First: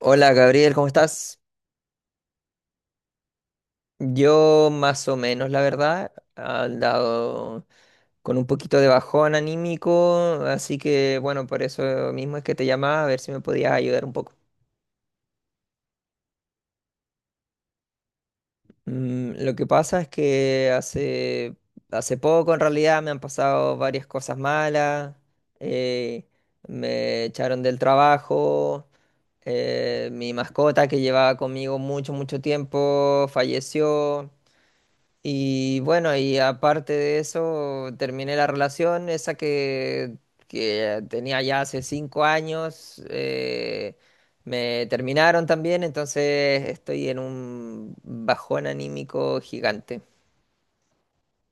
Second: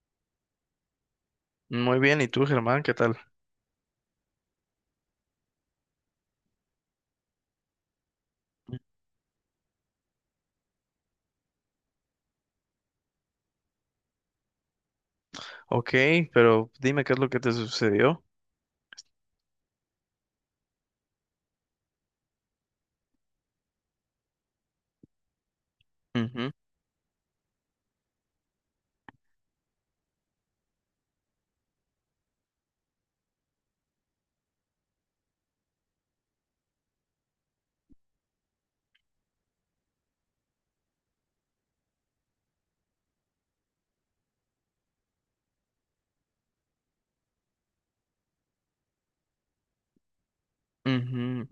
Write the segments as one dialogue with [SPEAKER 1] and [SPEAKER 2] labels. [SPEAKER 1] Hola Gabriel, ¿cómo estás?
[SPEAKER 2] Muy bien, ¿y tú, Germán? ¿Qué tal?
[SPEAKER 1] Yo más o menos, la verdad, he dado con un poquito de bajón anímico, así que bueno, por eso mismo es que te llamaba a ver si me podías ayudar un poco.
[SPEAKER 2] Ok, pero dime qué es lo que te sucedió.
[SPEAKER 1] Lo que pasa es que hace poco en realidad me han pasado varias cosas malas. eh,
[SPEAKER 2] Ujú,
[SPEAKER 1] Me echaron del trabajo. Mi mascota que llevaba conmigo mucho, mucho tiempo falleció. Y bueno, y aparte de eso, terminé la relación, esa que tenía ya hace 5 años. Me terminaron también, entonces estoy en un bajón anímico gigante.
[SPEAKER 2] ujú.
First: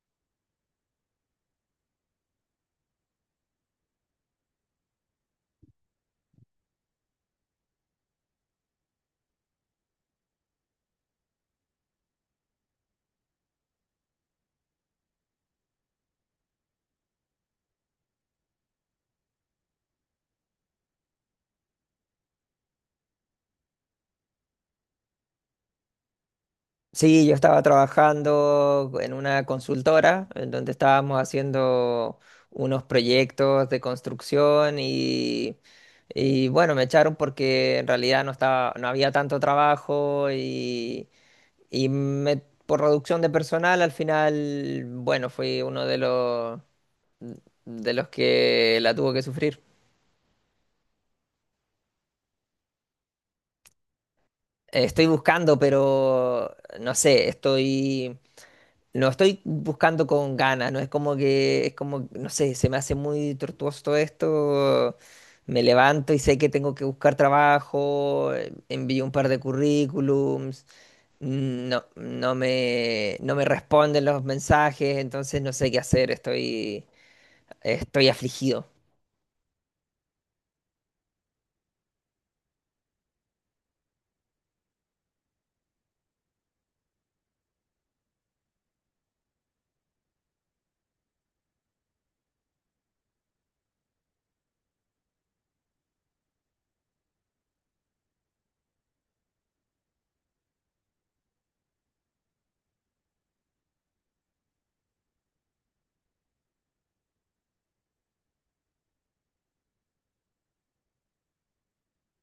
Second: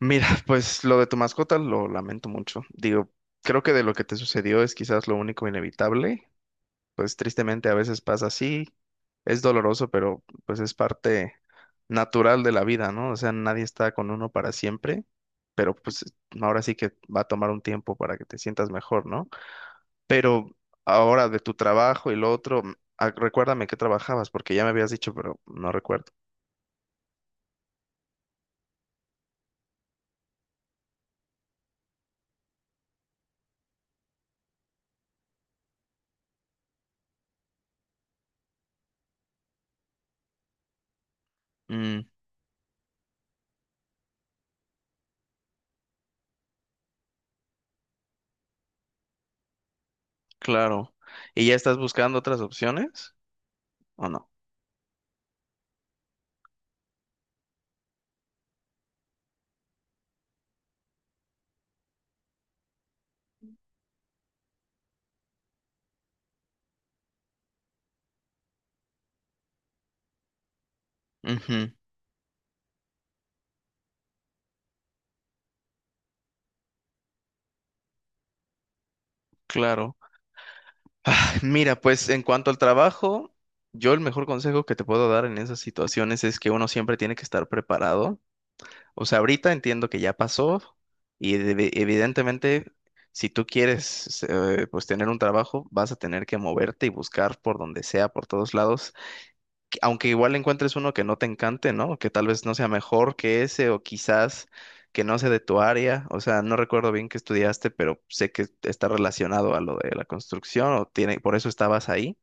[SPEAKER 2] Mira, pues lo de tu mascota lo lamento mucho. Digo, creo que de lo que te sucedió es quizás lo único inevitable. Pues tristemente a veces pasa así. Es doloroso, pero pues es parte natural de la vida, ¿no? O sea, nadie está con uno para siempre, pero pues ahora sí que va a tomar un tiempo para que te sientas mejor, ¿no? Pero ahora de tu trabajo y lo otro, recuérdame qué trabajabas, porque ya me habías dicho, pero no recuerdo.
[SPEAKER 1] Sí, yo estaba trabajando en una consultora en donde estábamos haciendo unos proyectos de construcción y bueno, me echaron porque en realidad no había tanto trabajo y Y
[SPEAKER 2] Mm,
[SPEAKER 1] me- por reducción de personal, al final, bueno, fui uno de los que la tuvo que sufrir.
[SPEAKER 2] claro. ¿Y ya estás buscando otras opciones o no?
[SPEAKER 1] Estoy buscando, pero no sé, no estoy buscando con ganas, no es como que, es como, no sé, se me hace muy tortuoso todo esto. Me levanto y sé que tengo que buscar trabajo, envío un par de currículums.
[SPEAKER 2] Ujú,
[SPEAKER 1] No, no me responden los mensajes, entonces no sé qué hacer. Estoy afligido.
[SPEAKER 2] claro. Mira, pues en cuanto al trabajo, yo el mejor consejo que te puedo dar en esas situaciones es que uno siempre tiene que estar preparado. O sea, ahorita entiendo que ya pasó y evidentemente si tú quieres pues tener un trabajo, vas a tener que moverte y buscar por donde sea, por todos lados, aunque igual encuentres uno que no te encante, ¿no? Que tal vez no sea mejor que ese o quizás que no sea de tu área. O sea, no recuerdo bien qué estudiaste, pero sé que está relacionado a lo de la construcción o tiene, por eso estabas ahí,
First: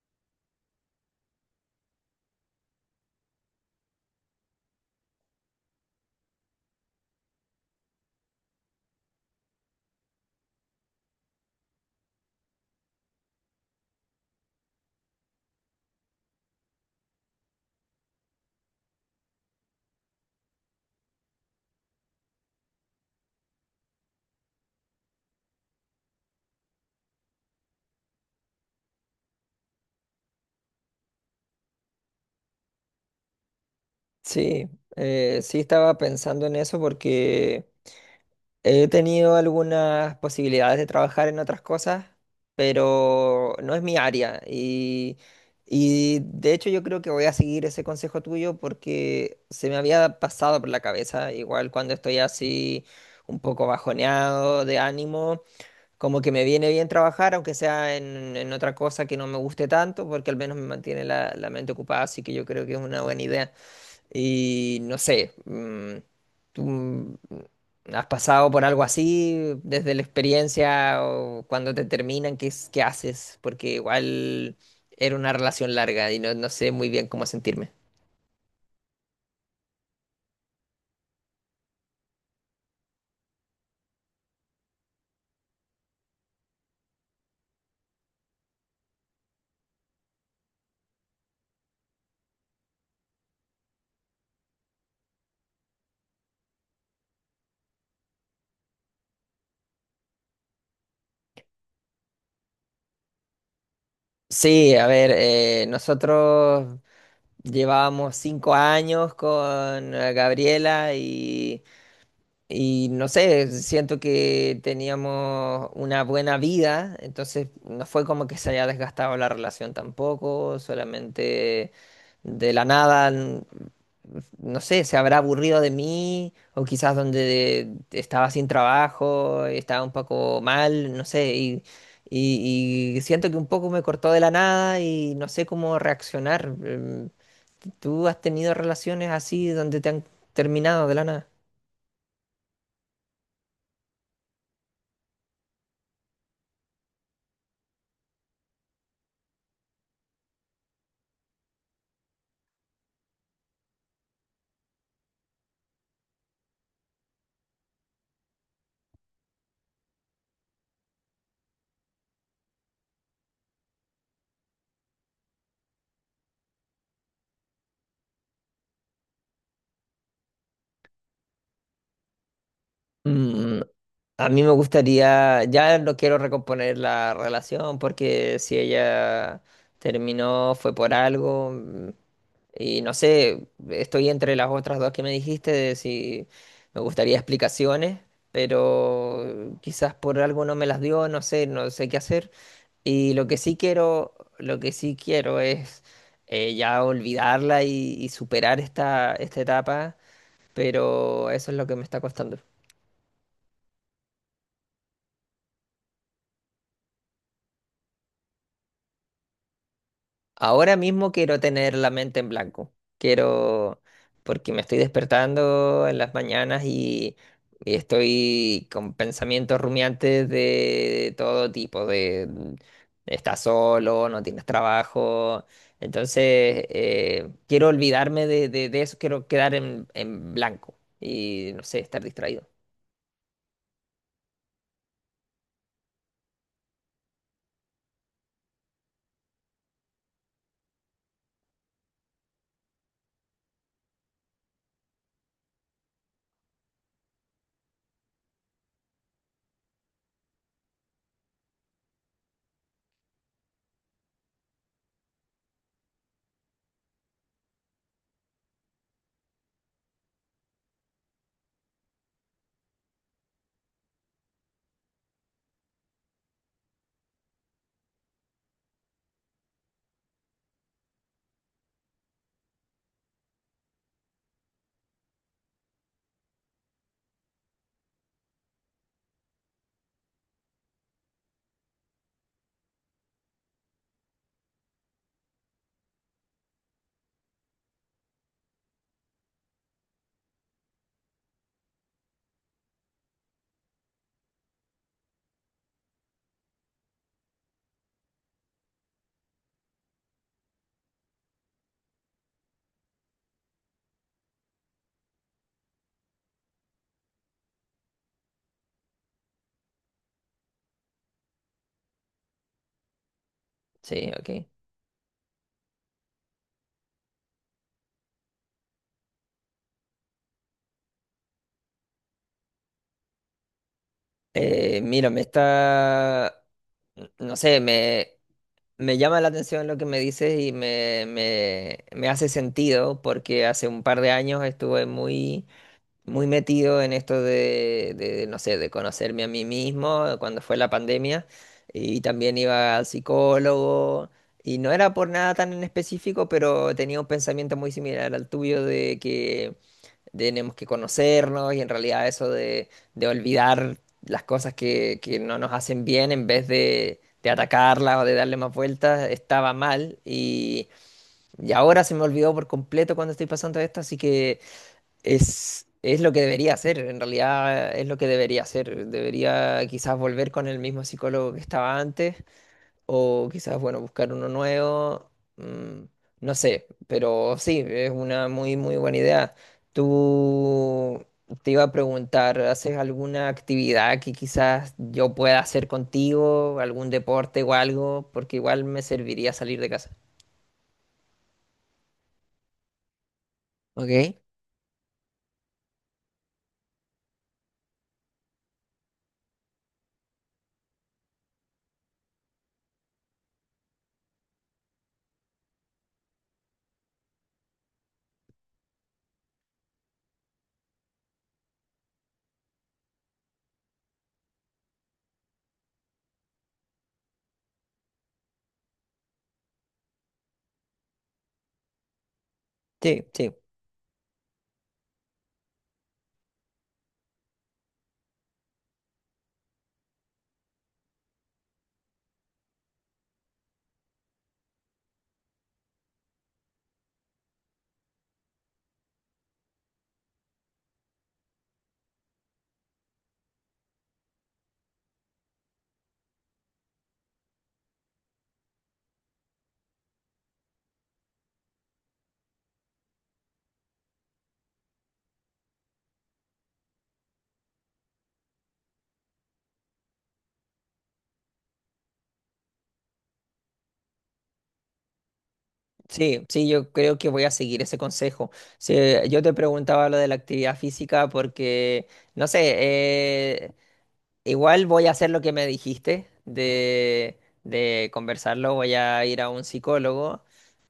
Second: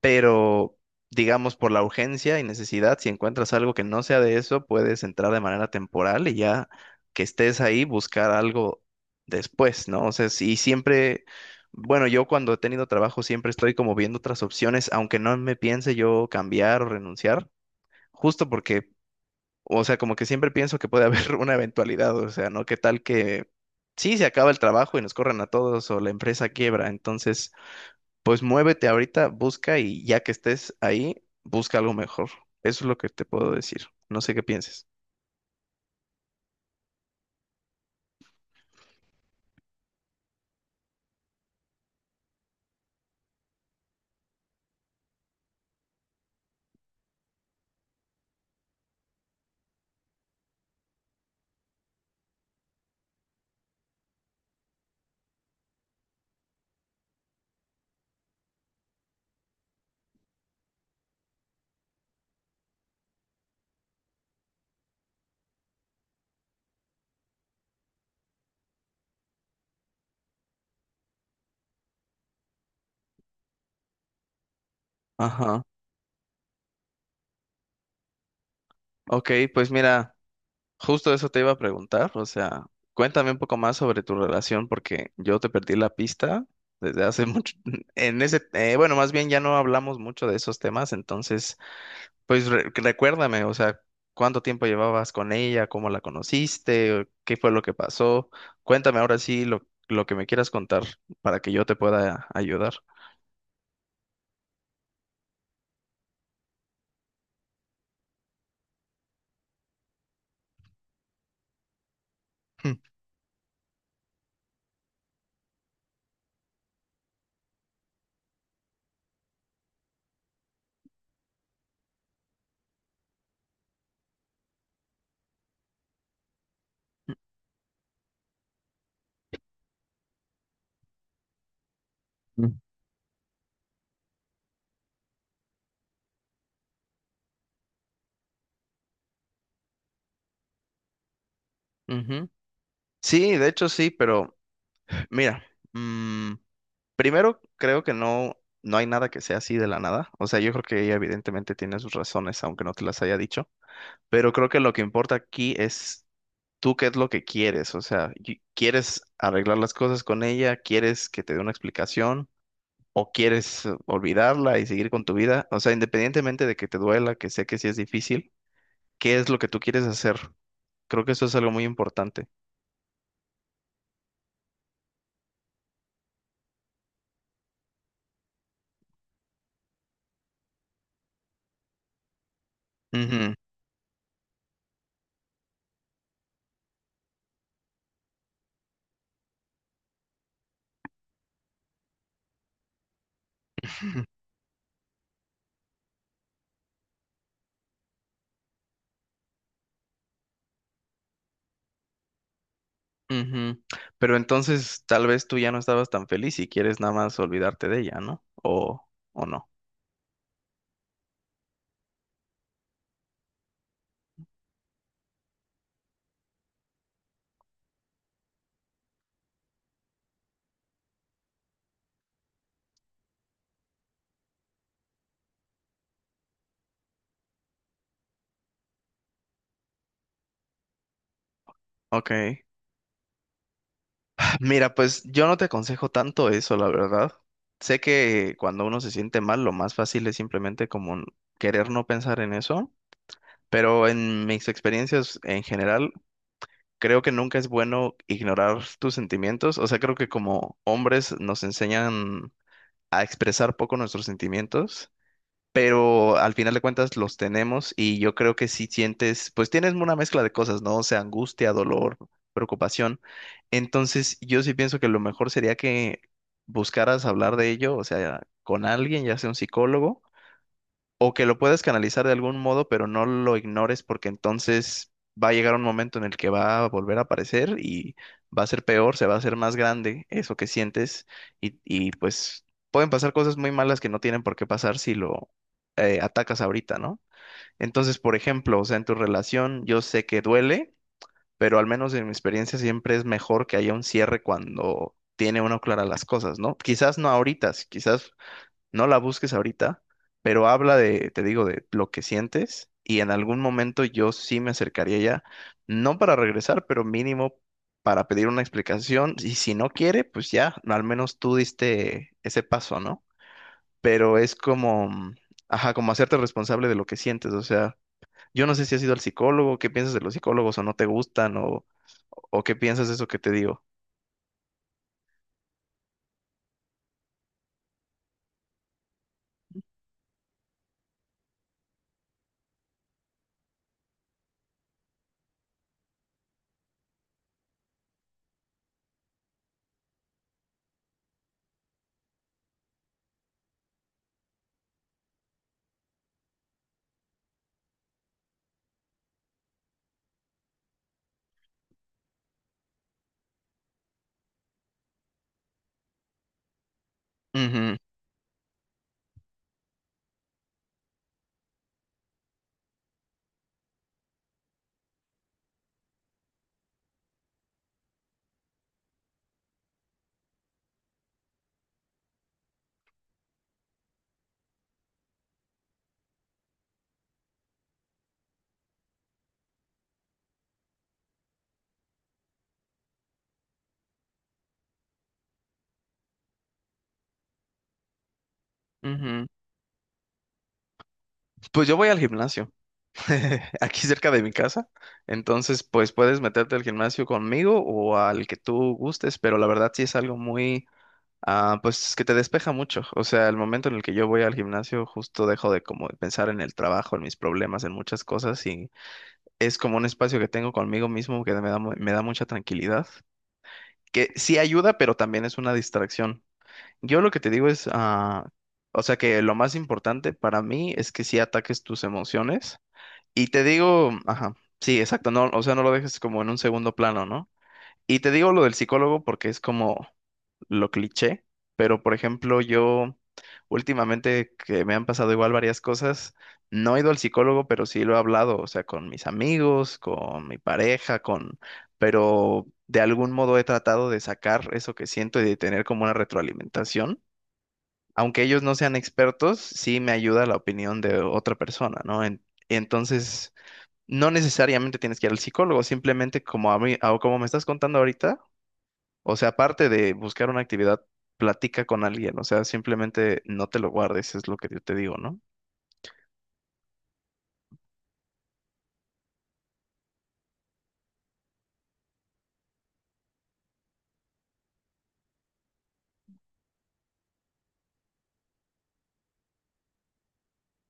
[SPEAKER 2] pero digamos por la urgencia y necesidad, si encuentras algo que no sea de eso, puedes entrar de manera temporal y ya que estés ahí buscar algo después, ¿no? O sea, y siempre, bueno, yo cuando he tenido trabajo siempre estoy como viendo otras opciones, aunque no me piense yo cambiar o renunciar, justo porque, o sea, como que siempre pienso que puede haber una eventualidad, o sea, ¿no? ¿Qué tal que... Sí, se acaba el trabajo y nos corran a todos o la empresa quiebra, entonces pues muévete ahorita, busca y ya que estés ahí, busca algo mejor. Eso es lo que te puedo decir. No sé qué
[SPEAKER 1] Sí,
[SPEAKER 2] pienses.
[SPEAKER 1] sí estaba pensando en eso porque he tenido algunas posibilidades de trabajar en otras cosas, pero no es mi área. Y de hecho yo creo que voy a seguir ese consejo tuyo porque se me había pasado por la cabeza, igual cuando estoy así un poco bajoneado de ánimo, como que me viene bien trabajar, aunque sea en otra cosa que no me guste tanto, porque al menos me mantiene la, la mente ocupada, así que yo creo que es una buena idea. Y no sé, ¿tú has pasado por algo así desde la experiencia o cuando te terminan? ¿Qué, qué haces? Porque igual era una
[SPEAKER 2] Ajá.
[SPEAKER 1] relación larga y no, no sé muy bien cómo sentirme.
[SPEAKER 2] Ok, pues mira, justo eso te iba a preguntar. O sea, cuéntame un poco más sobre tu relación porque yo te perdí la pista desde hace mucho. Bueno, más bien ya no hablamos mucho de esos temas, entonces, pues recuérdame, o sea, ¿cuánto tiempo llevabas con ella? ¿Cómo la conociste? ¿Qué fue lo que pasó? Cuéntame ahora sí lo que me quieras contar para que yo te pueda ayudar.
[SPEAKER 1] Sí, a ver, nosotros llevábamos 5 años con Gabriela Y no sé, siento que teníamos una buena vida, entonces no fue como que se haya desgastado la relación tampoco, solamente de la nada, no sé, se habrá aburrido de mí o quizás donde estaba sin trabajo, estaba un poco mal, no sé, y,
[SPEAKER 2] Mm.
[SPEAKER 1] y, y siento que un poco me cortó de la nada y no sé cómo reaccionar. ¿Tú has tenido relaciones así donde te han terminado de la
[SPEAKER 2] Ujú. Sí, de hecho sí, pero mira, mm, primero creo que no, no hay nada que sea así de la nada. O sea, yo creo que ella evidentemente tiene sus razones, aunque no te las haya dicho. Pero creo que lo que importa aquí es tú qué es lo que quieres, o sea, ¿quieres arreglar las cosas con ella? ¿Quieres que te dé una explicación? ¿O quieres olvidarla y seguir con tu vida? O sea, independientemente de que te duela, que sé que sí es difícil, ¿qué es lo que tú quieres hacer? Creo que eso es algo muy importante.
[SPEAKER 1] nada? A mí me gustaría, ya no quiero recomponer la relación porque si ella terminó fue por algo y no
[SPEAKER 2] Ujú,
[SPEAKER 1] sé, estoy entre las otras dos que me dijiste de si me gustaría explicaciones, pero quizás por algo no me las dio, no sé, no sé qué hacer. Y lo que sí quiero, lo que sí quiero es ya olvidarla y superar esta etapa, pero eso es lo que me está costando.
[SPEAKER 2] ujú. Pero entonces tal vez tú ya no estabas tan feliz y quieres nada más olvidarte de ella, ¿no? ¿O no?
[SPEAKER 1] Ahora mismo quiero tener la mente en blanco. Quiero, porque me estoy despertando en las mañanas y estoy con pensamientos rumiantes de todo tipo, de estás solo, no tienes trabajo. Entonces, quiero olvidarme de eso, quiero quedar en blanco y, no sé, estar
[SPEAKER 2] Ok.
[SPEAKER 1] distraído.
[SPEAKER 2] Mira, pues yo no te aconsejo tanto eso, la verdad. Sé que cuando uno se siente mal, lo más fácil es simplemente como querer no pensar en eso, pero en mis experiencias en general, creo que nunca es bueno ignorar tus sentimientos. O sea, creo que como hombres nos enseñan a expresar poco nuestros sentimientos, pero al final de cuentas los tenemos y yo creo que si sientes, pues tienes una mezcla de cosas, ¿no? O sea, angustia, dolor, preocupación. Entonces, yo sí pienso que lo mejor sería que buscaras hablar de ello, o sea, con alguien, ya sea un psicólogo, o que lo puedas canalizar de algún modo, pero no lo ignores, porque entonces va a llegar un momento en el que va a volver a aparecer y va a ser peor, se va a hacer más grande eso que sientes y, pues pueden pasar cosas muy malas que no tienen por qué pasar si lo atacas ahorita, ¿no? Entonces, por ejemplo, o sea, en tu relación yo sé que duele, pero al menos en mi experiencia siempre es mejor que haya un cierre cuando tiene uno clara las cosas, ¿no? Quizás no ahorita, si quizás no la busques ahorita, pero habla de, te digo, de lo que sientes y en algún momento yo sí me acercaría ya, no para regresar, pero mínimo para pedir una explicación y si no quiere, pues ya, al menos tú diste ese paso, ¿no?
[SPEAKER 1] Sí,
[SPEAKER 2] Pero es
[SPEAKER 1] ok.
[SPEAKER 2] como, ajá, como hacerte responsable de lo que sientes, o sea, yo no sé si has ido al psicólogo, qué piensas de los psicólogos, o no te gustan, o qué piensas de eso que te digo.
[SPEAKER 1] Mira, no sé. Me llama la atención lo que me dices y me hace sentido porque hace un par de años estuve muy muy metido en esto, no sé, de conocerme a mí mismo cuando fue la pandemia y también iba al psicólogo y no era por nada tan en específico, pero tenía un pensamiento muy similar al tuyo de que tenemos que conocernos y en realidad eso de olvidar las cosas que no nos hacen bien en vez de atacarlas o de darle más vueltas estaba mal y ahora se me olvidó por completo cuando estoy pasando esto, así que. Es lo que debería hacer, en realidad es lo que debería hacer. Debería quizás volver con el mismo psicólogo que estaba antes o quizás, bueno, buscar uno nuevo. mm, no sé, pero sí, es una muy, muy buena idea. Tú Te iba a preguntar, ¿haces alguna actividad que quizás yo pueda hacer contigo? ¿Algún deporte o algo? Porque igual me
[SPEAKER 2] Ujú, ujú.
[SPEAKER 1] serviría salir de casa.
[SPEAKER 2] Pues yo voy al gimnasio aquí cerca
[SPEAKER 1] ¿Ok?
[SPEAKER 2] de mi casa. Entonces, pues puedes meterte al gimnasio conmigo o al que tú gustes, pero la verdad sí es algo muy, pues que te despeja mucho. O sea, el momento en el que yo voy al gimnasio, justo dejo de como de pensar en el trabajo, en mis problemas, en muchas cosas y es como un espacio que tengo conmigo mismo que me da, me da mucha tranquilidad, que sí ayuda, pero también es una distracción. Yo lo que te digo es, o sea, que lo más importante para mí es que sí ataques tus emociones
[SPEAKER 1] Sí,
[SPEAKER 2] y
[SPEAKER 1] sí.
[SPEAKER 2] te digo, ajá, sí, exacto, no, o sea, no lo dejes como en un segundo plano, ¿no? Y te digo lo del psicólogo porque es como lo cliché, pero por ejemplo, yo últimamente que me han pasado igual varias cosas, no he ido al psicólogo, pero sí lo he hablado, o sea, con mis amigos, con mi pareja, pero de algún modo he tratado de sacar eso que siento y de tener como una retroalimentación. Aunque ellos no sean expertos, sí me ayuda la opinión de otra persona, ¿no? Entonces... No necesariamente tienes que ir al psicólogo, simplemente como a mí, o como me estás contando ahorita, o sea, aparte de buscar una actividad, platica con alguien, o sea, simplemente no te lo guardes, es lo que yo te digo, ¿no?
[SPEAKER 1] Sí, sí, yo creo que voy a seguir ese consejo. Sí, yo te preguntaba lo de la actividad física porque, no sé, igual voy a hacer lo que me dijiste de conversarlo, voy a ir a un psicólogo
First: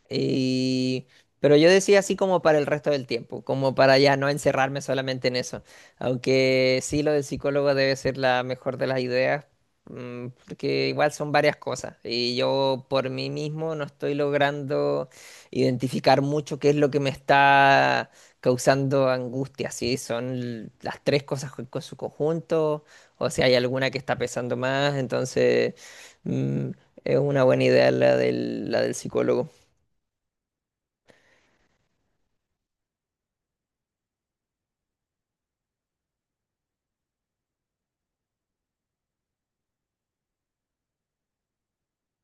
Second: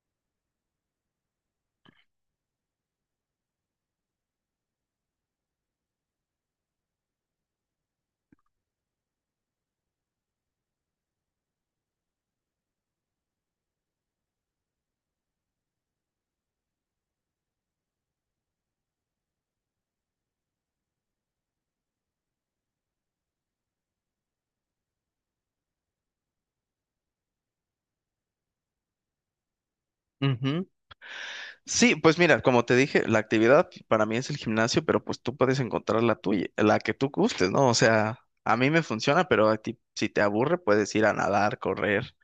[SPEAKER 1] y. Pero yo decía así como para el resto del tiempo, como para ya no encerrarme solamente en eso. Aunque sí, lo del psicólogo debe ser la mejor de las ideas, porque igual son varias cosas. Y yo por mí mismo no estoy logrando identificar mucho qué es lo que me está causando angustia. Si son las tres cosas con su conjunto, o si hay alguna que está pesando más. Entonces, mm, es una buena idea la del psicólogo.
[SPEAKER 2] Ujú. Sí, pues mira, como te dije, la actividad para mí es el gimnasio, pero pues tú puedes encontrar la tuya, la que tú gustes, ¿no? O sea, a mí me funciona, pero a ti, si te aburre, puedes ir a nadar, correr,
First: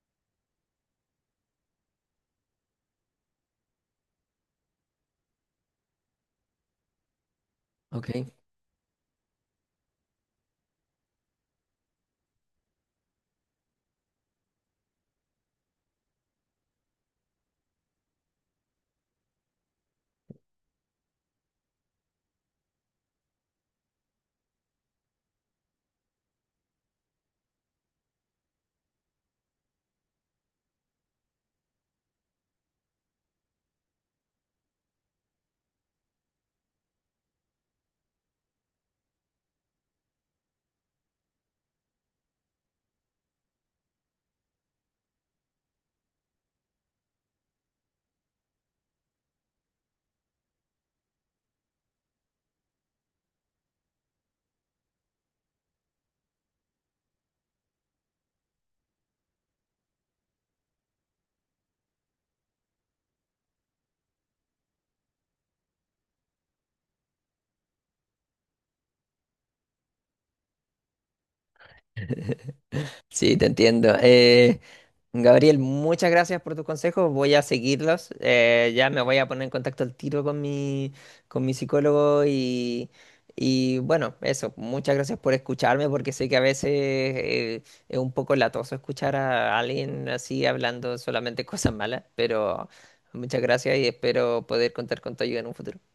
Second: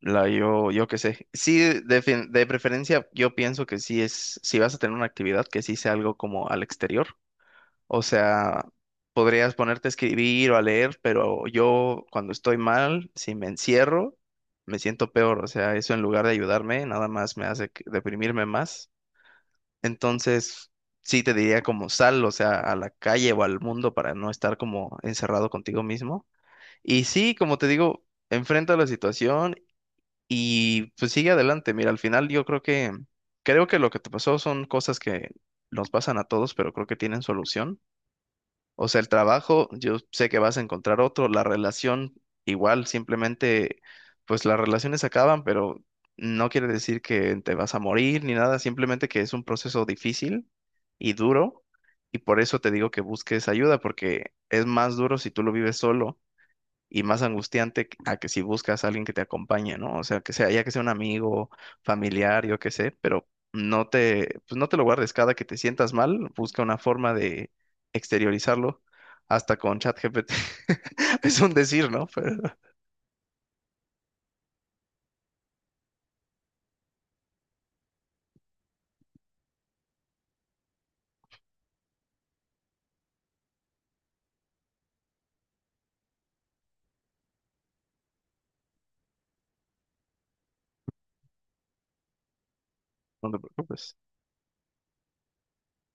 [SPEAKER 2] yo qué sé. Sí, de preferencia, yo pienso que sí es, si vas a tener una actividad, que sí sea algo como al exterior. O
[SPEAKER 1] Ok,
[SPEAKER 2] sea, podrías ponerte a escribir o a leer, pero yo cuando estoy mal, si me encierro, me siento peor. O sea, eso en lugar de ayudarme, nada más me hace deprimirme más. Entonces, sí te diría como sal, o sea, a la calle o al mundo para no estar como encerrado contigo mismo. Y sí, como te digo, enfrenta la situación y pues sigue adelante. Mira, al final yo creo que lo que te pasó son cosas que nos pasan a todos, pero creo que tienen solución. O sea, el trabajo, yo sé que vas a encontrar otro, la relación igual, simplemente, pues las relaciones acaban, pero no quiere decir que te vas a morir ni nada, simplemente que es un proceso difícil y duro, y por eso te digo que busques ayuda, porque es más duro si tú lo vives solo y más angustiante a que si buscas a alguien que te acompañe, ¿no? O sea, que sea, ya que sea un amigo, familiar, yo qué sé, pero pues no te lo guardes cada que te sientas mal, busca una forma de exteriorizarlo, hasta con ChatGPT. Es un decir, ¿no? Pero
[SPEAKER 1] sí, te entiendo. Gabriel, muchas gracias por tus consejos. Voy a seguirlos. Ya me voy a poner en contacto al tiro con mi psicólogo y bueno, eso. Muchas gracias por escucharme porque sé que a veces es un poco latoso escuchar a alguien así hablando solamente cosas malas, pero
[SPEAKER 2] no te
[SPEAKER 1] muchas gracias y
[SPEAKER 2] preocupes.
[SPEAKER 1] espero poder contar con tu ayuda en un futuro.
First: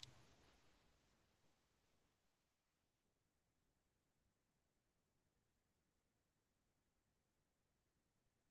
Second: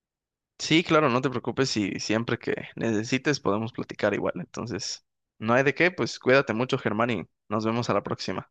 [SPEAKER 2] Sí, claro, no te preocupes y siempre que necesites podemos platicar igual. Entonces, no hay de qué, pues cuídate mucho, Germán, y nos vemos a la próxima.